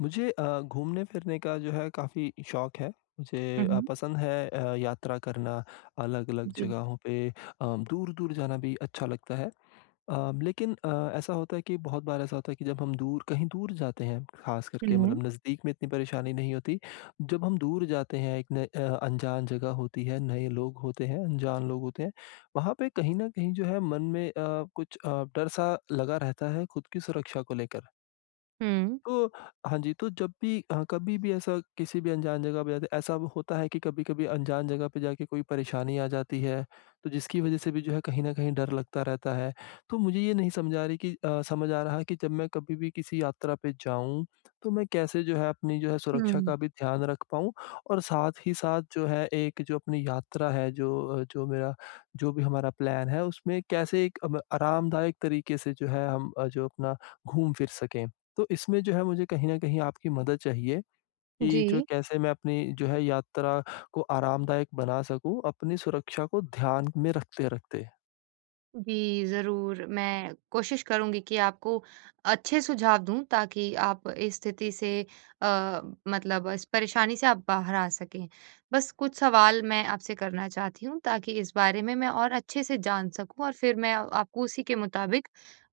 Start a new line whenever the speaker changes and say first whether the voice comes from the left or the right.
left: मुझे अ, घूमने-फिरने का जो है काफ़ी शौक़ है।
right: हुँ,
left: मुझे अ,
right: हुँ।
left: पसंद है अ, यात्रा करना अलग-अलग
right: जी।
left: जगहों पे अ, दूर-दूर जाना भी अच्छा लगता है अ, लेकिन अ, ऐसा होता है कि बहुत बार ऐसा होता है कि जब हम दूर कहीं दूर जाते हैं, ख़ास करके
right: हुँ।
left: मतलब नज़दीक में इतनी परेशानी नहीं होती, जब हम दूर जाते हैं एक न अ, अनजान जगह होती है, नए लोग होते हैं, अनजान लोग होते हैं, वहाँ पे कहीं न कहीं जो है मन में अ, कुछ अ, डर सा लगा रहता है खुद की सुरक्षा को लेकर।
right: हुँ।
left: तो, हाँ जी, तो जब भी अ, कभी भी ऐसा किसी भी अनजान जगह पे जाते, ऐसा होता है कि कभी-कभी अनजान जगह पे जाके कोई परेशानी आ जाती है, तो जिसकी वज़ह से भी जो है कहीं न कहीं डर लगता रहता है, तो मुझे ये नहीं समझा रही कि अ, समझ आ रहा है कि जब मैं कभी भी किसी यात्रा पे जाऊँ, तो मैं कैसे जो है, अपनी जो है, सुरक्षा
right: हुँ।
left: का भी ध्यान रख पाऊँ और साथ ही साथ जो है, एक जो अपनी यात्रा है, जो अ, जो, मेरा जो भी हमारा प्लान है उसमें कैसे एक अम आरामदायक तरीक़े से जो है, हम अ, जो अपना घूम फिर सकें। तो इसमें जो है मुझे कहीं न कहीं आपकी मदद चाहिए, कि जो
right: जी।
left: कैसे मैं अपनी जो है, यात्रा को आरामदायक बना सकूँ, अपनी सुरक्षा को ध्यान में रखते-रखते?
right: जी, ज़रूर मैं कोशिश करूँगी कि आपको अच्छे सुझाव दूँ ताकि आप इस स्थिति से अ, मतलब इस परेशानी से आप बाहर आ सकें। बस कुछ सवाल मैं आपसे करना चाहती हूँ ताकि इस बारे में मैं और अच्छे से जान सकूँ और फिर मैं आपको उसी के मुताबिक,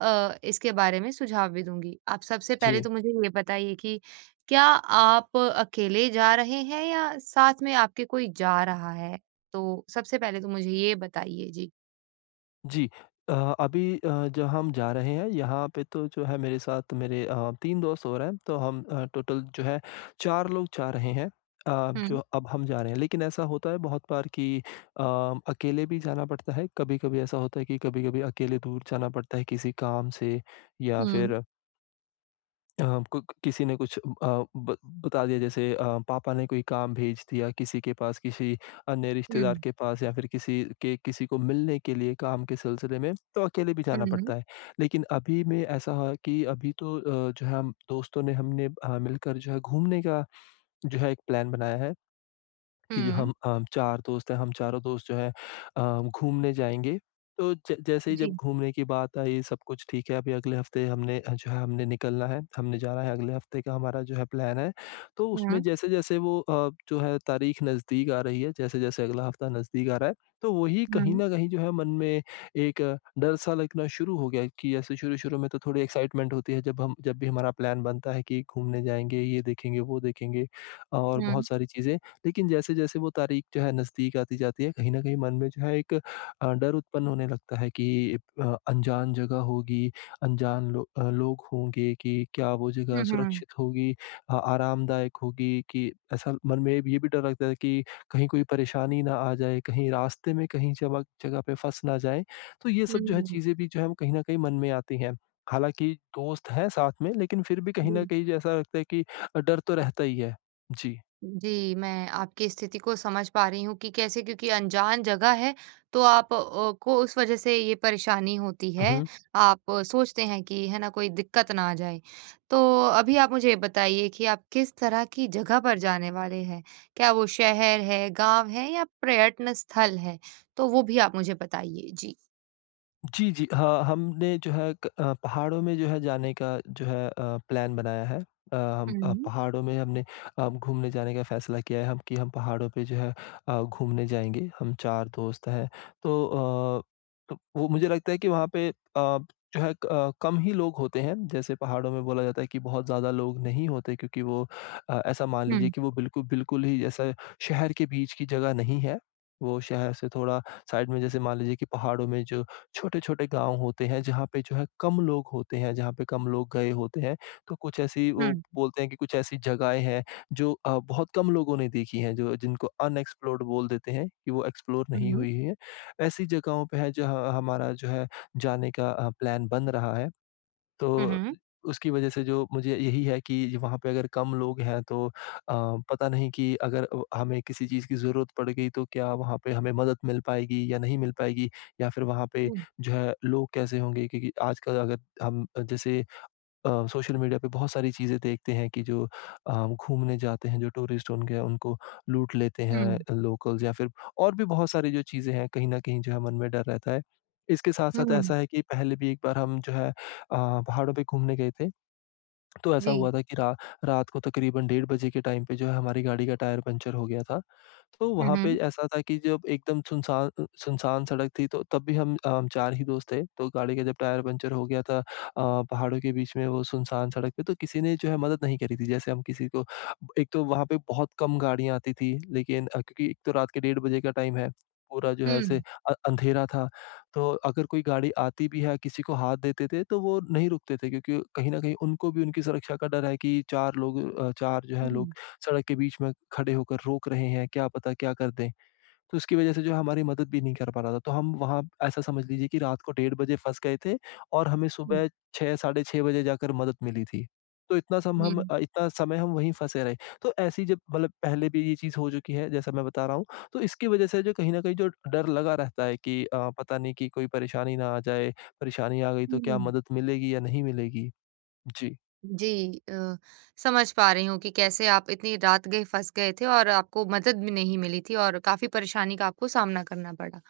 right: अ, इसके बारे में सुझाव भी दूँगी। आप सबसे पहले
left: जी।
right: तो मुझे ये बताइए कि क्या आप अकेले जा रहे हैं या साथ में आपके कोई जा रहा है? तो सबसे पहले तो मुझे ये बताइए? जी।
left: जी, अ, अभी अ, जहाँ हम जा रहे हैं, यहाँ पे तो जो है मेरे साथ मेरे अ, 3 दोस्त और हैं, तो हम अ, टोटल जो है 4 लोग जा रहे हैं। अब जो
right: हुँ।
left: अब हम जा रहे हैं लेकिन ऐसा होता है बहुत बार कि अ, अकेले भी जाना पड़ता है, कभी-कभी ऐसा होता है कि कभी-कभी अकेले दूर जाना पड़ता है किसी काम से या
right: हुँ।
left: फिर अब कुक किसी ने कुछ अ, ब बता दिया जैसे अ, पापा ने कोई काम भेज दिया किसी के पास किसी अन्य रिश्तेदार
right: हुँ।
left: के पास या फिर किसी के किसी को मिलने के लिए काम के सिलसिले में, तो अकेले भी जाना
right: हुँ।
left: पड़ता है। लेकिन अभी में ऐसा है कि अभी तो अ, जो है दोस्तों ने हमने अ, मिलकर जो है घूमने का जो है एक प्लान बनाया है, कि जो
right: हुँ।
left: हम अ, 4 दोस्त हैं हम चारों दोस्त जो हैं अ, घूमने जाएँगे। तो ज जैसे ही जब
right: जी।
left: घूमने की बात आई सब कुछ ठीक है अभी अगले हफ़्ते हमने अ, जो है हमने निकलना है, हमने जाना है अगले हफ़्ते का हमारा जो है प्लान है। तो
right: हुँ।
left: उसमें जैसे-जैसे वो अ, जो है तारीख नज़दीक आ रही है, जैसे-जैसे अगला हफ्ता नज़दीक आ रहा है, तो वो ही कहीं
right: हुँ।
left: न कहीं जो है मन में एक डर सा लगना शुरू हो गया है कि ऐसे शुरू-शुरू में तो थोड़ी एक्साइटमेंट होती है जब हम जब भी हमारा प्लान बनता है कि घूमने जाएँगे, ये देखेंगे वो देखेंगे, और
right: हुँ।
left: बहुत सारी चीज़ें, लेकिन जैसे-जैसे वो तारीख जो है नज़दीक आती जाती है कहीं न कहीं मन में जो है एक अ, डर उत्पन्न होने लगता है कि अ, अनजान जगह होगी, अनजान लो अ, लोग होंगे कि क्या वो जगह
right: हुँ, हुँ।
left: सुरक्षित होगी अ, आरामदायक होगी कि ऐसा मन में ये भी डर लगता है कि कहीं कोई परेशानी ना आ जाए, कहीं रास्ते में कहीं जमक जगह पे फँस ना जाएँ, तो ये सब जो है
right: हुँ।
left: चीज़ें भी जो है कहीं न कहीं मन में आती हैं। हालाँकि दोस्त हैं साथ में लेकिन फिर भी कहीं न
right: जी।
left: कहीं जो ऐसा लगता है कि अ, डर तो रहता ही है। जी।
right: जी, मैं आपकी स्थिति को समझ पा रही हूँ कि कैसे क्योंकि अनजान जगह है, तो आप अ, को उस वजह से ये परेशानी होती
left: हुँ,
right: है,
left: हुँ।
right: आप सोचते हैं कि है ना कोई दिक्कत ना आ जाए। तो अभी आप मुझे ये बताइए कि आप किस तरह की जगह पर जाने वाले हैं? क्या वो शहर है, गाँव है या प्रयत्न स्थल है? तो वो भी आप मुझे बताइए? जी।
left: जी, जी, हाँ हमने जो है, क पहाड़ों में जो है, जाने का जो है अ, प्लान बनाया है। अ, हम
right: हुँ।
left: पहाड़ों में हमने अ, घूमने जाने का फैसला किया है हम कि हम पहाड़ों पे जो है अ, घूमने जाएँगे हम 4 दोस्त हैं। तो अ, त वो मुझे लगता है कि वहाँ पे अ, जो है क अ, कम ही लोग होते हैं, जैसे पहाड़ों में बोला जाता है कि बहुत ज़्यादा लोग नहीं होते क्योंकि वो अ, ऐसा मान लीजिए
right: हुँ।
left: कि वो बिल्कुल बिल्कुल, ही ऐसा शहर के बीच की जग़ह नहीं है। वो शहर से थोड़ा साइड में जैसे मान लीजिए कि पहाड़ों में जो, छोटे-छोटे गाँव होते हैं, जहाँ पे जो है कम लोग होते हैं, जहाँ पे कम लोग गए होते हैं। तो कुछ ऐसी वो
right: हुँ।
left: बोलते हैं कि कुछ ऐसी जगहें हैं जो अ, बहुत कम लोगों ने देखी हैं, जो जिनको अनएक्सप्लोर्ड बोल देते हैं, कि वो एक्सप्लोर नहीं
right: हुँ।
left: हुई हैं। ऐसी जगहों पे है, जहाँ हमारा जो है, जाने का अ, प्लान बन रहा है।
right: हुँ,
left: तो
right: हुँ।
left: उसकी वज़ह से जो मुझे यही है कि वहाँ पे अगर कम लोग हैं तो अ, पता नहीं कि अगर अ, हमें किसी चीज़ की ज़रूरत पड़ गई तो क्या वहाँ पे हमें मदद मिल पाएगी या नहीं मिल पाएगी। या फिर वहाँ पे,
right: हुँ।
left: जो है लोग कैसे होंगे, क्योंकि आजकल अगर हम जैसे अ, सोशल मीडिया पे बहुत सारी चीज़ें देखते हैं कि जो अ, घूमने जाते हैं जो टूरिस्ट उनके उनको लूट लेते हैं,
right: हुँ।
left: लोकल्ज़ या फिर और भी बहुत सारी जो चीज़ें हैं, कहीं न कहीं जो है मन में डर रहता है। इसके साथ-साथ
right: हुँ।
left: ऐसा है कि पहले भी एक बार हम जो है अ, पहाड़ों पे घूमने गए थे। तो ऐसा
right: जी।
left: हुआ था की रा रात को तकरीबन डेढ़ बजे के टाइम पे जो है हमारी गाड़ी का टायर पंक्चर हो गया था। तो
right: हुँ,
left: वहाँ पे
right: हुँ।
left: ऐसा था कि जब एकदम सुनसा अ, सुनसान सड़क थी, तो तब भी हम 4 ही दोस्त थे। तो गाड़ी का जब टायर पंक्चर हो गया था अ, पहाड़ों के बीच में वो सुनसान सड़क पे तो, किसी ने जो है मदद नहीं करी थी। जैसे हम किसी को एक तो, वहाँ पे बहुत कम गाड़ियाँ आती थीं। लेकिन अ, क्योंकि एक तो रात के डेढ़ बजे का टाइम है, पूरा जो है ऐसे
right: हुँ।
left: अ अंधेरा था। तो अगर कोई गाड़ी आती भी है, किसी को हाथ देते थे, तो वो नहीं रुकते थे। क्योंकि कहीं न कहीं उनको भी उनकी सुरक्षा का डर है कि 4 लोग अ, 4 जो हैं
right: हुँ।
left: लोग सड़क के बीच में खड़े होकर रोक रहे हैं, क्या पता, क्या कर दें। तो उसकी वज़ह से जो हमारी मदद भी नहीं कर पा रहा था। तो हम वहाँ ऐसा समझ लीजिए कि रात को डेढ़ बजे फंस गए थे। और हमें
right: हुँ।
left: सुबह 6 साढ़े 6 बजे जाकर मदद मिली थी। तो इतना सम हम
right: हुँ।
left: इतना समय हम वहीं फंसे रहे। तो ऐसी जब मतलब पहले भी ये चीज़ हो चुकी है, जैसा मैं बता रहा हूँ। तो इसकी वज़ह से जो कहीं न कहीं जो डर लगा रहता है कि अ, पता नहीं कि कोई परेशानी ना आ जाए, परेशानी आ गई तो क्या
right: हुँ।
left: मदद मिलेगी या नहीं मिलेगी। जी।
right: जी, अ, समझ पा रही हूँ कि कैसे आप इतनी रात गए फँस गए थे और आपको मदद भी नहीं मिली थी और काफ़ी परेशानी का आपको सामना करना पड़ा।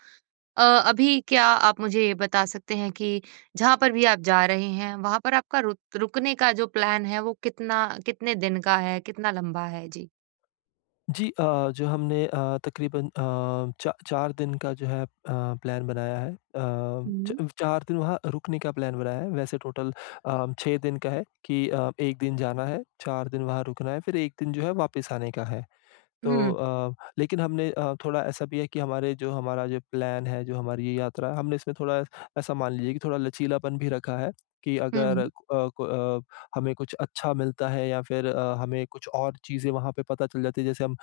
right: अ, अभी क्या आप मुझे ये बता सकते हैं कि जहाँ पर भी आप जा रहे हैं, वहाँ पर आपका रुक रुकने का जो प्लान है वो कितना कितने दिन का है, कितना लंबा है? जी।
left: जी, अ, जो हमने अ, तक़रीबन अ, चा चार दिन का जो है अ, प्लान बनाया है। अ, च
right: हुँ।
left: चार दिन वहाँ रुकने का प्लान बनाया है, वैसे टोटल अ, 6 दिन का है कि अ, 1 दिन जाना है, 4 दिन वहाँ रुकना है, फिर 1 दिन जो है वापिस आने का है। तो
right: हुँ।
left: अ, लेकिन हमने अ, थोड़ा ऐसा भी है कि हमारे जो हमारा जो प्लान है, जो हमारी ये यात्रा है हमने इसमें थोड़ा ऐसा मान लीजिए कि थोड़ा लचीलापन भी रखा है, कि अगर
right: हुँ।
left: अ अ, हमें कुछ अच्छा मिलता है या फिर अ, हमें कुछ और चीज़ें वहाँ पे पता चल जाती है जैसे हम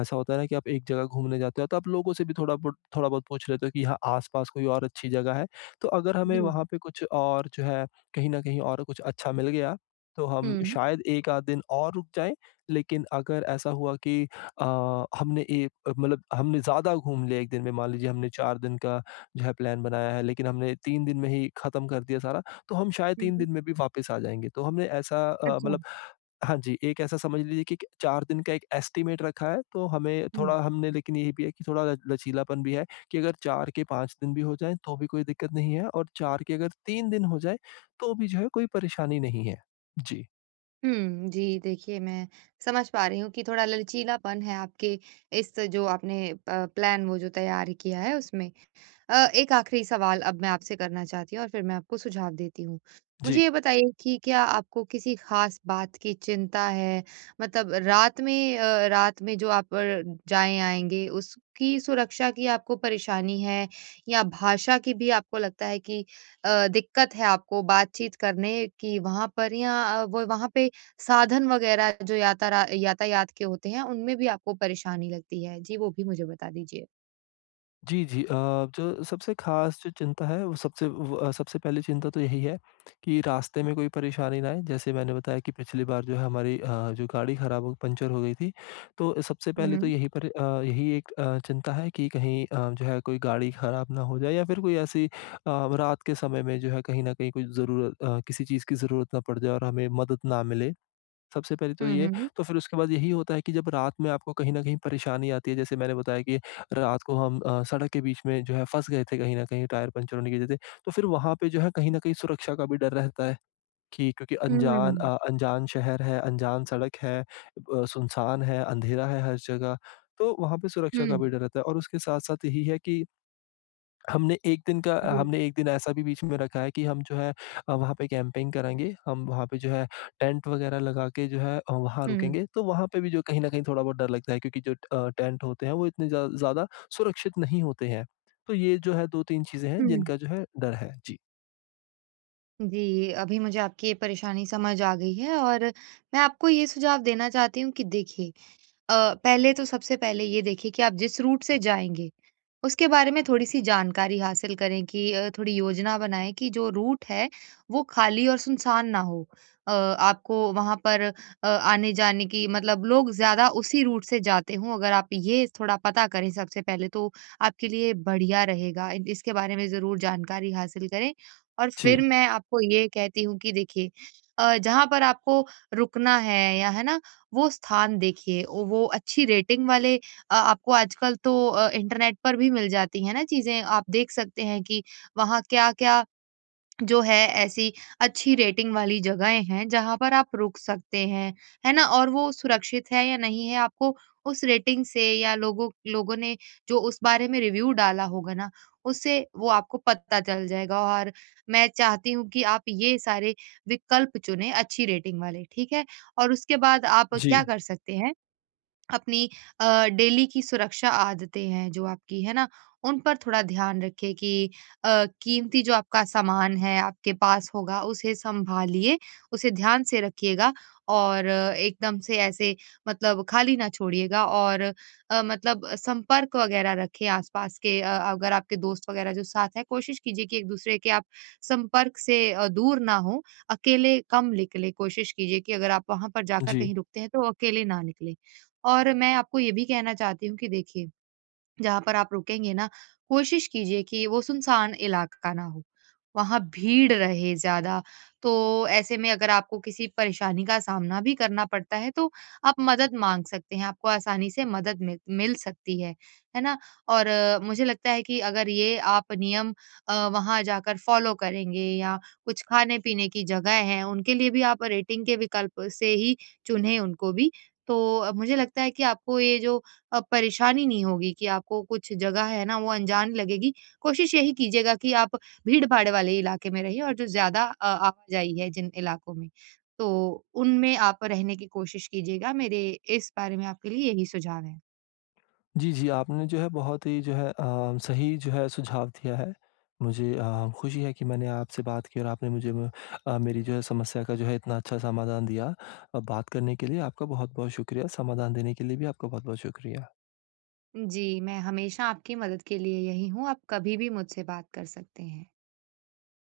left: ऐसा होता है ना कि आप एक जगह घूमने जाते हो तो आप लोगों से भी थोड़ा बुट थोड़ा-बहुत पूछ लेते हो कि यहाँ आस-पास कोई और अच्छी जगह है? तो अगर हमें
right: जी।
left: वहाँ पे कुछ और जो है कहीं न कहीं और कुछ अच्छा मिल गया, तो हम
right: हुँ।
left: शायद 1 आध दिन और रुक जाएँ। लेकिन अगर ऐसा हुआ कि अ, हमने एक मतलब हमने ज़्यादा घूम लिया एक दिन में, मान लीजिए हमने 4 दिन का जो है प्लान बनाया है लेकिन हमने 3 दिन में ही ख़त्म कर दिया सारा, तो हम शायद
right: हुँ,
left: 3
right: हुँ।
left: दिन में भी वापिस आ जाएँगे। तो हमने ऐसा अ, मतलब
right: अच्छा।
left: हाँ जी, एक ऐसा समझ लीजिए कि के 4 दिन का एक एस्टिमेट रखा है, तो हमें
right: हुँ।
left: थोड़ा हमने लेकिन ये भी है कि थोड़ा ल लचीलापन भी है, कि अगर 4 के 5 दिन भी हो जाएँ, तो भी कोई दिक्क़त नहीं है, और 4 के अगर 3 दिन हो जाएँ, तो भी जो है कोई परेशानी नहीं है। जी।
right: हुँ। जी देखिए मैं समझ पा रही हूँ कि थोड़ा लचीलापन है आपके, इस जो आपने प प्लान वो जो तैयार किया है उसमें। अ, एक आखिरी सवाल अब मैं आपसे करना चाहती हूँ और फिर मैं आपको सुझाव देती हूँ। मुझे
left: जी।
right: ये बताइए कि क्या आपको किसी खास बात की चिंता है? मतलब रात में अ, रात में जो आप र जाएँ-आएँगे, उसकी सुरक्षा की आपको परेशानी है? या भाषा की भी आपको लगता है कि अ, दिक्कत है आपको बातचीत करने की वहाँ पर? या अ, व वहाँ पे साधन वगैरह जो याता रा यातायात के होते हैं, उनमें भी आपको परेशानी लगती है? जी, वो भी मुझे बता दीजिए।
left: जी, जी। अ, जो सबसे खास जो चिंता है, वो सबसे व सबसे पहली चिंता तो यही है, कि रास्ते में कोई परेशानी ना आए। जैसे मैंने बताया कि पिछली बार जो है हमारी अ, जो गाड़ी खराब हो पंचर हो गई थी। तो सबसे पहले तो
right: हुँ।
left: यही पर अ, यही एक अ, चिंता है कि कहीं अ, जो है कोई गाड़ी खराब ना हो जाए। या फिर कोई ऐसी अ, व रात के समय में जो है कहीं न कहीं कोई ज़रूर अ, किसी चीज़ की ज़रूरत ना पड़ जाए और हमें मदद ना मिले। सबसे पहले तो
right: हुँ,
left: ये,
right: हुँ, हुँ।
left: तो फिर उसके बाद यही होता है कि जब रात में आपको कहीं न कहीं परेशानी आती है। जैसे मैंने बताया कि रात को हम अ, सड़क के बीच में जो है फँस गए थे कहीं न कहीं, टायर पंचरें होने की वजह से। तो फिर वहाँ पे जो है कहीं न कहीं सुरक्षा का भी डर रहता है, कि क्योंकि अनजान
right: हुँ।
left: अ अनजान शहर है, अनजान सड़क है, अ, सुनसान है, अंधेरा है हर जगह, तो वहाँ पे सुरक्षा का
right: हुँ।
left: भी डर रहता है। और उसके साथ-साथ यही है कि, हमने एक दिन का अ,
right: जी।
left: हमने 1 दिन ऐसा भी बीच में रखा है कि हम जो है अ, वहाँ पे कैम्पिंग करेंगे। हम वहाँ पे जो है, टेंट वगैरह लगा के, जो है वहाँ
right: हुँ।
left: रुकेंगे। तो वहाँ पे भी जो कहीं न कहीं थोड़ा बहुत डर लगता है क्योंकि ज अ, जो टेंट होते हैं, वो इतने ज्या ज़्यादा सुरक्षित नहीं होते हैं। तो ये जो है 2-3 चीजें हैं
right: हुँ।
left: जिनका जो है डर है, जी।
right: जी, अभी मुझे आपकी ये परेशानी समझ आ गई है। और मैं आपको ये सुझाव देना चाहती हूँ कि देखिए अ, पहले तो सबसे पहले ये देखिए कि आप जिस रूट से जाएँगे, उसके बारे में थोड़ी सी जानकारी हासिल करें कि अ, थोड़ी योजना बनाएँ कि जो रूट है वो खाली और सुनसान ना हो। अ, आपको वहाँ पर अ, आने-जाने की मतलब लोग ज़्यादा उसी रूट से जाते हों। अगर आप ये थोड़ा पता करें सबसे पहले तो आपके लिए बढ़िया रहेगा इ इसके बारे में ज़रूर जानकारी हासिल करें। और फिर
left: जी।
right: मैं आपको ये कहती हूँ कि देखिए अ, जहाँ पर आपको रुकना है, या है ना? वो स्थान देखिए वो अच्छी रेटिंग वाले अ, आपको आजकल तो अ इंटरनेट पर भी मिल जाती है ना चीज़ें आप देख सकते हैं कि वहाँ क्या-क्या जो है ऐसी अच्छी रेटिंग वाली जगहें हैं जहाँ पर आप रुक सकते हैं, है ना? और वो सुरक्षित है या नहीं है आपको उस रेटिंग से या लोगों लोगों ने जो उस बारे में रिव्यू डाला होगा ना उससे वो आपको पता चल जाएगा। और मैं चाहती हूँ कि आप ये सारे विकल्प चुनें अच्छी रेटिंग वाले ठीक है? और उसके बाद आप क्या
left: जी।
right: कर सकते हैं। अपनी अ, डेली की सुरक्षा आदतें हैं जो आपकी है ना? उन पर थोड़ा ध्यान रखिए कि अ, कीमती जो आपका सामान है आपके पास होगा उसे सँभालिए उसे ध्यान से रखिएगा और एकदम से ऐसे मतलब खाली ना छोड़िएगा और अ, मतलब संपर्क वगैरह रखें आस-पास के अगर आपके दोस्त वगैरह जो साथ हैं, कोशिश कीजिए कि एक-दूसरे के आप संपर्क से अ, दूर ना हो अकेले कम निकलें। कोशिश कीजिए कि अगर आप वहाँ पर जाकर
left: जी।
right: कहीं रुकते हैं तो अकेले ना निकलें। और मैं आपको ये भी कहना चाहती हूँ कि देखिए जहाँ पर आप रुकेंगे ना कोशिश कीजिए कि वो सुनसान इलाका ना हो वहाँ भीड़ रहे ज़्यादा। तो ऐसे में अगर आपको किसी परेशानी का सामना भी करना पड़ता है तो आप मदद माँग सकते हैं आपको आसानी से मदद मि मिल सकती है, है ना? और मुझे लगता है कि अगर ये आप नियम अ, वहाँ जाकर फॉलो करेंगे या कुछ खाने-पीने की जगह हैं उनके लिए भी आप रेटिंग के विकल्प से ही चुनें उनको भी तो मुझे लगता है कि आपको ये जो अ, परेशानी नहीं होगी कि आपको कुछ जगह है ना वो अनजान लगेगी। कोशिश यही कीजिएगा कि आप भीड़-भाड़ वाले इलाके में रहिए और जो ज़्यादा अ, आवाजाही है जिन इलाकों में। तो उनमें आप रहने की कोशिश कीजिएगा मेरे इस बारे में आपके लिए यही सुझाव हैं।
left: जी, जी आपने जो है बहुत ही जो है अ, सही जो है सुझाव दिया है। मुझे अ, खुशी है कि मैंने आपसे बात की और आपने मुझे ब अ, मेरी जो है समस्या का जो है इतना अच्छा समाधान दिया। अ, बात करने के लिए आपका बहुत-बहुत शुक्रिया, समाधान देने के लिए भी आपका बहुत-बहुत शुक्रिया।
right: जी, मैं हमेशा आपकी मदद के लिए यही हूँ, आप कभी भी मुझसे बात कर सकते हैं।